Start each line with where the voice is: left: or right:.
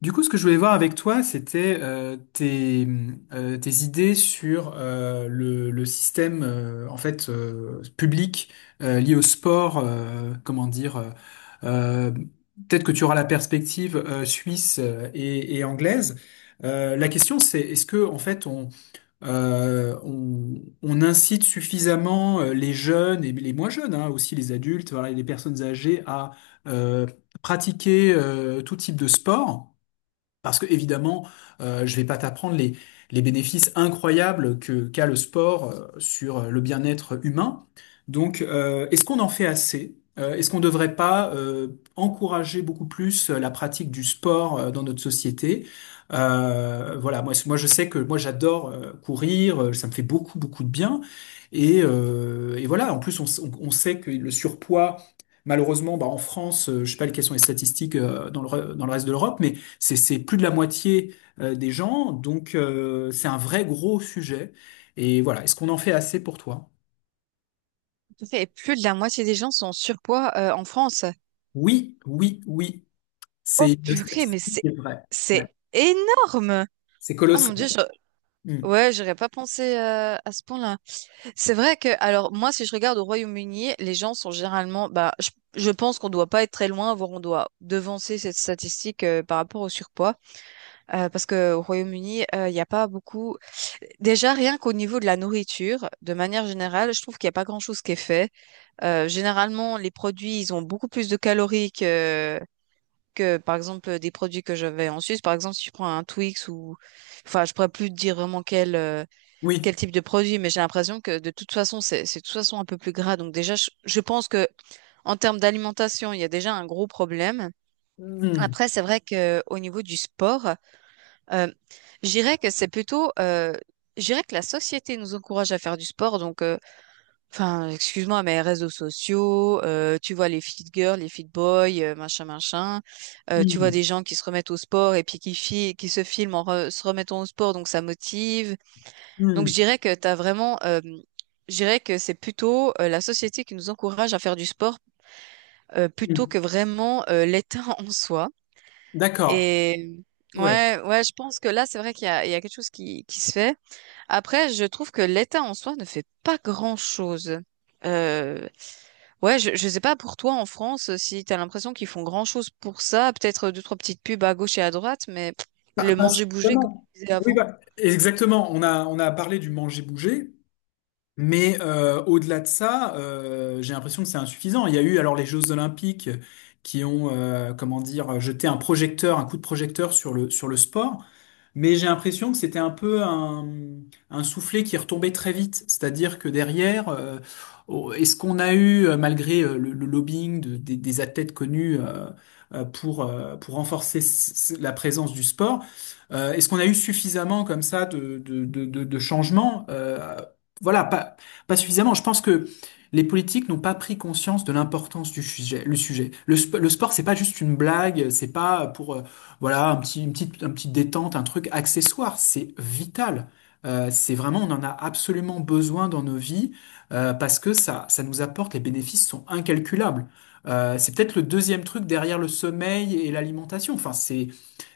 left: Du coup, ce que je voulais voir avec toi, c'était tes idées sur le système en fait public lié au sport. Comment dire, euh, peut-être que tu auras la perspective suisse et anglaise. La question, c'est est-ce que en fait on incite suffisamment les jeunes et les moins jeunes, hein, aussi les adultes, voilà, et les personnes âgées à euh, pratiquer tout type de sport? Parce que évidemment, je vais pas t'apprendre les bénéfices incroyables que qu'a le sport sur le bien-être humain. Donc, est-ce qu'on en fait assez? Est-ce qu'on ne devrait pas encourager beaucoup plus la pratique du sport dans notre société? Voilà, moi je sais que moi j'adore courir, ça me fait beaucoup beaucoup de bien. Et voilà, en plus on sait que le surpoids, malheureusement, bah, en France, je sais pas quelles sont les statistiques dans dans le reste de l'Europe, mais c'est plus de la moitié des gens, donc c'est un vrai gros sujet. Et voilà, est-ce qu'on en fait assez pour toi?
right: Tout à fait. Et plus de la moitié des gens sont en surpoids en France.
left: Oui, oui, oui.
right: Oh
left: C'est une
right: purée, mais
left: statistique
right: c'est
left: qui est vraie. Ouais.
right: c'est énorme.
left: C'est
right: Ah mon
left: colossal.
right: Dieu,
left: Hmm.
right: ouais, j'aurais pas pensé à ce point-là. C'est vrai que, alors moi, si je regarde au Royaume-Uni, les gens sont généralement, bah, je pense qu'on doit pas être très loin, voire on doit devancer cette statistique par rapport au surpoids, parce que au Royaume-Uni, il n'y a pas beaucoup. Déjà, rien qu'au niveau de la nourriture, de manière générale, je trouve qu'il n'y a pas grand-chose qui est fait. Généralement, les produits, ils ont beaucoup plus de calories que, par exemple, des produits que j'avais en Suisse. Par exemple, si tu prends un Twix ou, enfin, je pourrais plus te dire vraiment
left: Oui.
right: quel type de produit, mais j'ai l'impression que de toute façon, c'est de toute façon un peu plus gras. Donc déjà, je pense que en termes d'alimentation, il y a déjà un gros problème.
left: Hmm.
right: Après, c'est vrai que au niveau du sport, euh, je dirais que c'est je dirais que la société nous encourage à faire du sport, enfin, excuse-moi, mais réseaux sociaux, tu vois les fit girls, les fit boys, machin, machin. Tu vois
left: Hmm.
right: des gens qui se remettent au sport et puis qui se filment en se remettant au sport, donc ça motive. Donc
left: Hmm.
right: je dirais que t'as vraiment, je dirais que c'est plutôt la société qui nous encourage à faire du sport plutôt
left: Hmm.
right: que vraiment l'État en soi.
left: D'accord.
right: Et
left: Ouais.
right: ouais, ouais, je pense que là, c'est vrai qu'il y a, il y a quelque chose qui se fait. Après, je trouve que l'État en soi ne fait pas grand-chose. Euh, ouais, je sais pas pour toi en France si t'as l'impression qu'ils font grand-chose pour ça, peut-être deux, trois petites pubs à gauche et à droite, mais pff,
left: Pas,
right: le
left: pas
right: manger-bouger comme
left: suffisamment.
right: tu disais
left: Oui,
right: avant.
left: bah, exactement. On a parlé du manger-bouger. Mais au-delà de ça, j'ai l'impression que c'est insuffisant. Il y a eu alors les Jeux Olympiques qui ont, comment dire, jeté un projecteur, un coup de projecteur sur le sport. Mais j'ai l'impression que c'était un peu un soufflet qui retombait très vite. C'est-à-dire que derrière, oh, est-ce qu'on a eu, malgré le lobbying des athlètes connus pour renforcer la présence du sport, est-ce qu'on a eu suffisamment comme ça de changements? Voilà, pas, pas suffisamment. Je pense que les politiques n'ont pas pris conscience de l'importance du sujet, le sujet. Le sport, c'est pas juste une blague, c'est pas pour, voilà, un petit détente, un truc accessoire. C'est vital. C'est vraiment, on en a absolument besoin dans nos vies parce que ça nous apporte, les bénéfices sont incalculables. C'est peut-être le deuxième truc derrière le sommeil et l'alimentation. Enfin, c'est,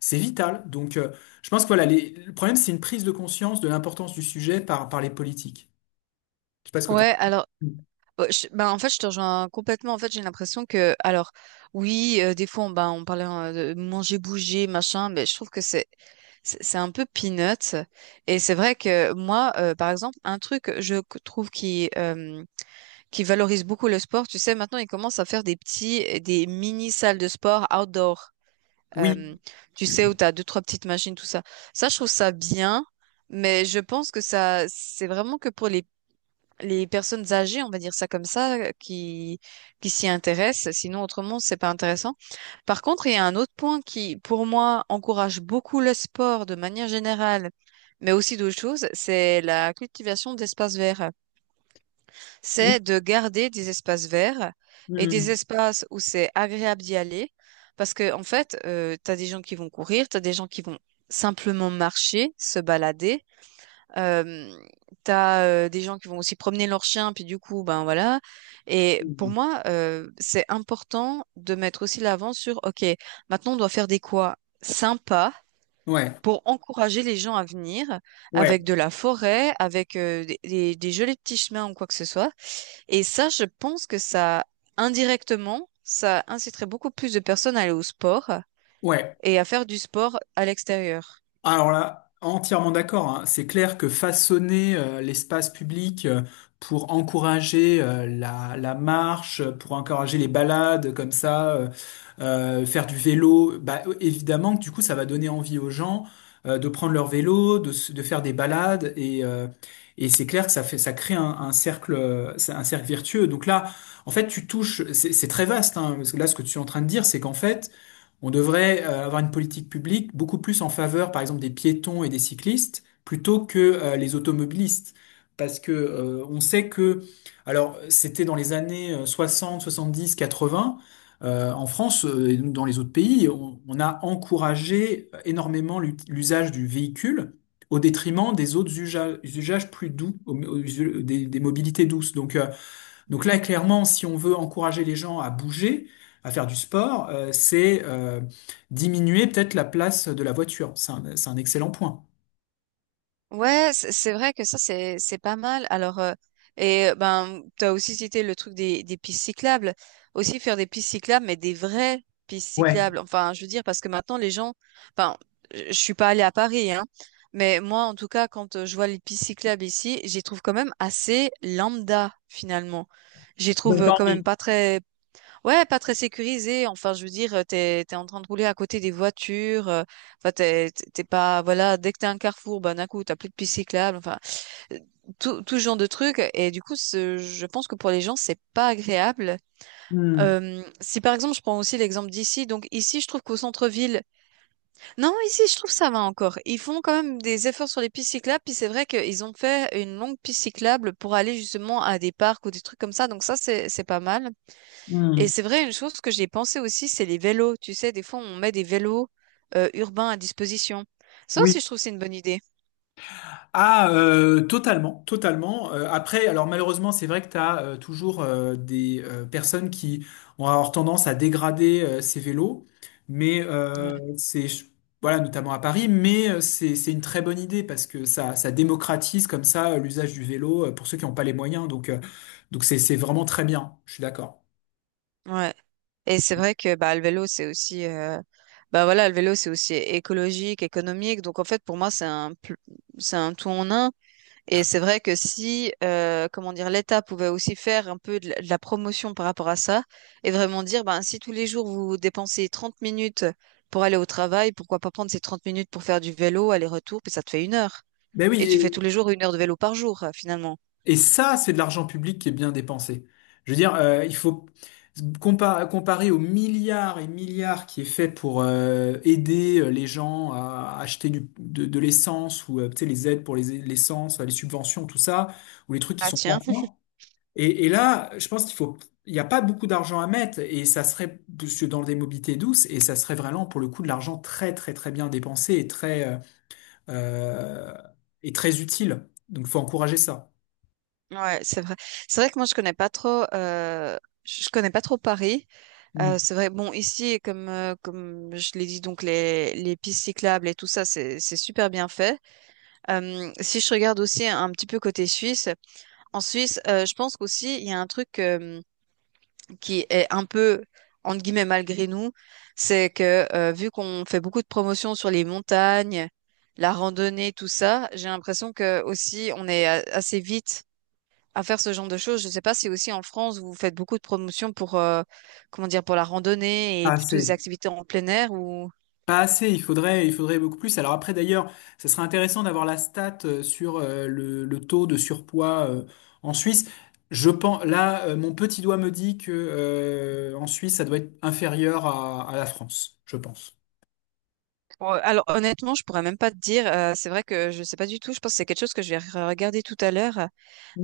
left: c'est vital. Donc, je pense que voilà, le problème, c'est une prise de conscience de l'importance du sujet par les politiques. Je sais pas ce que t'en...
right: Ouais, alors, ben, en fait, je te rejoins complètement. En fait, j'ai l'impression que, alors, oui, des fois, on, ben, on parlait de manger, bouger, machin, mais je trouve que c'est un peu peanuts. Et c'est vrai que moi, par exemple, un truc, trouve qui valorisent beaucoup le sport. Tu sais, maintenant, ils commencent à faire des petits, des mini salles de sport outdoor.
left: Oui.
right: Euh, Tu sais, où tu as deux, trois petites machines, tout ça. Ça, je trouve ça bien, mais je pense que ça, c'est vraiment que pour les personnes âgées, on va dire ça comme ça, qui s'y intéressent. Sinon, autrement, c'est pas intéressant. Par contre, il y a un autre point qui, pour moi, encourage beaucoup le sport de manière générale, mais aussi d'autres choses, c'est la cultivation d'espaces verts,
left: Oui.
right: c'est de garder des espaces verts et des
left: Mm.
right: espaces où c'est agréable d'y aller. Parce que, en fait, tu as des gens qui vont courir, tu as des gens qui vont simplement marcher, se balader. Euh, Tu as des gens qui vont aussi promener leurs chiens, puis du coup, ben voilà. Et pour moi, c'est important de mettre aussi l'avant sur, OK, maintenant on doit faire des quoi sympas
left: Ouais.
right: pour encourager les gens à venir
left: Ouais.
right: avec de la forêt, avec des jolis petits chemins ou quoi que ce soit. Et ça, je pense que ça, indirectement, ça inciterait beaucoup plus de personnes à aller au sport
left: Ouais.
right: et à faire du sport à l'extérieur.
left: Alors là, entièrement d'accord, hein. C'est clair que façonner l'espace public pour encourager la marche, pour encourager les balades comme ça, faire du vélo, bah évidemment que du coup ça va donner envie aux gens de prendre leur vélo, de faire des balades et c'est clair que ça fait ça crée un cercle c'est un cercle vertueux. Donc là, en fait, tu touches, c'est très vaste, hein, parce que là ce que tu es en train de dire, c'est qu'en fait on devrait avoir une politique publique beaucoup plus en faveur, par exemple, des piétons et des cyclistes, plutôt que les automobilistes. Parce que on sait que, alors c'était dans les années 60, 70, 80, en France et dans les autres pays, on a encouragé énormément l'usage du véhicule au détriment des autres usages, plus doux, des mobilités douces. Donc, donc là, clairement, si on veut encourager les gens à bouger, à faire du sport, c'est diminuer peut-être la place de la voiture. C'est un excellent point.
right: Ouais, c'est vrai que ça, c'est pas mal. Alors, et ben, t'as aussi cité le truc des pistes cyclables. Aussi faire des pistes cyclables, mais des vraies pistes
left: Ouais,
right: cyclables. Enfin, je veux dire, parce que maintenant, enfin, je suis pas allée à Paris, hein. Mais moi, en tout cas, quand je vois les pistes cyclables ici, j'y trouve quand même assez lambda, finalement. J'y
left: ça
right: trouve
left: donne pas
right: quand
left: envie.
right: même pas très, ouais, pas très sécurisé. Enfin, je veux dire, t'es en train de rouler à côté des voitures. Enfin, t'es pas, voilà, dès que t'es un carrefour, ben, d'un coup, t'as plus de piste cyclable. Enfin, euh, tout ce genre de trucs. Et du coup, je pense que pour les gens, c'est pas agréable.
left: Hmm,
right: Si par exemple, je prends aussi l'exemple d'ici. Donc, ici, je trouve qu'au centre-ville, non, ici, je trouve ça va encore. Ils font quand même des efforts sur les pistes cyclables. Puis c'est vrai qu'ils ont fait une longue piste cyclable pour aller justement à des parcs ou des trucs comme ça. Donc ça, c'est pas mal. Et
left: hmm.
right: c'est vrai, une chose que j'ai pensé aussi, c'est les vélos. Tu sais, des fois, on met des vélos urbains à disposition. Ça
left: Oui.
right: aussi, je trouve que c'est une bonne idée.
left: Ah, totalement, totalement. Après, alors malheureusement, c'est vrai que tu as toujours des personnes qui ont avoir tendance à dégrader ces vélos, mais
right: Ouais.
left: c'est voilà, notamment à Paris, mais c'est une très bonne idée parce que ça démocratise comme ça l'usage du vélo pour ceux qui n'ont pas les moyens. Donc donc c'est vraiment très bien. Je suis d'accord.
right: Ouais. Et c'est vrai que bah, le vélo, c'est bah, voilà, le vélo, c'est aussi écologique, économique. Donc, en fait, pour moi, c'est un tout en un. Et c'est vrai que si, comment dire, l'État pouvait aussi faire un peu de de la promotion par rapport à ça et vraiment dire, ben, si tous les jours vous dépensez 30 minutes pour aller au travail, pourquoi pas prendre ces 30 minutes pour faire du vélo, aller-retour, puis ça te fait une heure.
left: Ben
right: Et tu fais tous
left: oui.
right: les jours une heure de vélo par jour, finalement.
left: Et ça, c'est de l'argent public qui est bien dépensé. Je veux dire, il faut comparer aux milliards et milliards qui est fait pour aider les gens à acheter de l'essence ou tu sais, les aides pour les l'essence, les subventions, tout ça, ou les trucs qui
right: Ah
left: sont pas
right: tiens,
left: fins. Et là, je pense qu'il faut, il n'y a pas beaucoup d'argent à mettre et ça serait parce que dans des mobilités douces et ça serait vraiment pour le coup de l'argent très très très bien dépensé euh, et très utile. Donc, faut encourager ça.
right: ouais, c'est vrai. C'est vrai que moi je connais pas trop, je connais pas trop Paris.
left: Hmm.
right: C'est vrai. Bon, ici, comme comme je l'ai dit, donc les pistes cyclables et tout ça, c'est super bien fait. Si je regarde aussi un petit peu côté Suisse, en Suisse, je pense qu'aussi, il y a un truc qui est un peu, entre guillemets, malgré nous, c'est que vu qu'on fait beaucoup de promotions sur les montagnes, la randonnée, tout ça, j'ai l'impression que aussi, on est assez vite à faire ce genre de choses. Je ne sais pas si aussi en France, vous faites beaucoup de promotions pour, comment dire, pour la randonnée et plutôt des
left: Assez.
right: activités en plein air ou...
left: Pas assez, il faudrait beaucoup plus. Alors après, d'ailleurs, ça serait intéressant d'avoir la stat sur le taux de surpoids en Suisse. Je pense, là, mon petit doigt me dit que en Suisse, ça doit être inférieur à la France, je pense.
right: Bon, alors honnêtement, je pourrais même pas te dire. C'est vrai que je sais pas du tout. Je pense que c'est quelque chose que je vais regarder tout à l'heure.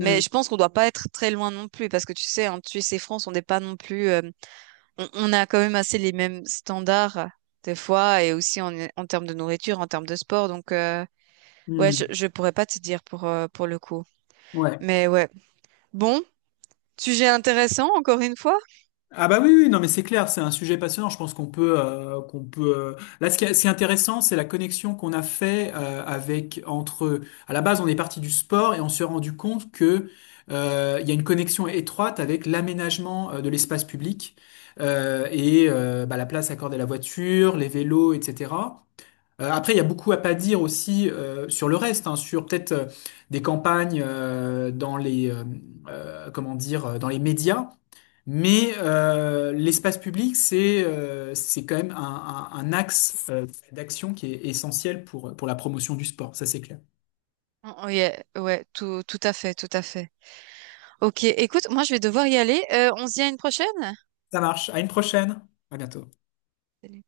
right: Mais je pense qu'on doit pas être très loin non plus parce que tu sais, en Suisse et France, on n'est pas non plus. On a quand même assez les mêmes standards des fois et aussi en termes de nourriture, en termes de sport. Donc ouais,
left: hmm,
right: je pourrais pas te dire pour le coup.
left: ouais.
right: Mais ouais. Bon, sujet intéressant encore une fois.
left: Ah bah oui, oui, non mais c'est clair, c'est un sujet passionnant. Je pense qu'on peut, qu'on peut. Là, ce qui est intéressant, c'est la connexion qu'on a fait avec entre. À la base, on est parti du sport et on s'est rendu compte que il y a une connexion étroite avec l'aménagement de l'espace public bah, la place accordée à la voiture, les vélos, etc. Après, il y a beaucoup à pas dire aussi sur le reste, hein, sur peut-être des campagnes dans les comment dire dans les médias mais l'espace public, c'est quand même un axe d'action qui est essentiel pour la promotion du sport, ça c'est clair.
right: Oh, oh, yeah, ouais, tout à fait, tout à fait. OK, écoute, moi je vais devoir y aller. On se dit à une prochaine?
left: Ça marche, à une prochaine, à bientôt.
right: Salut.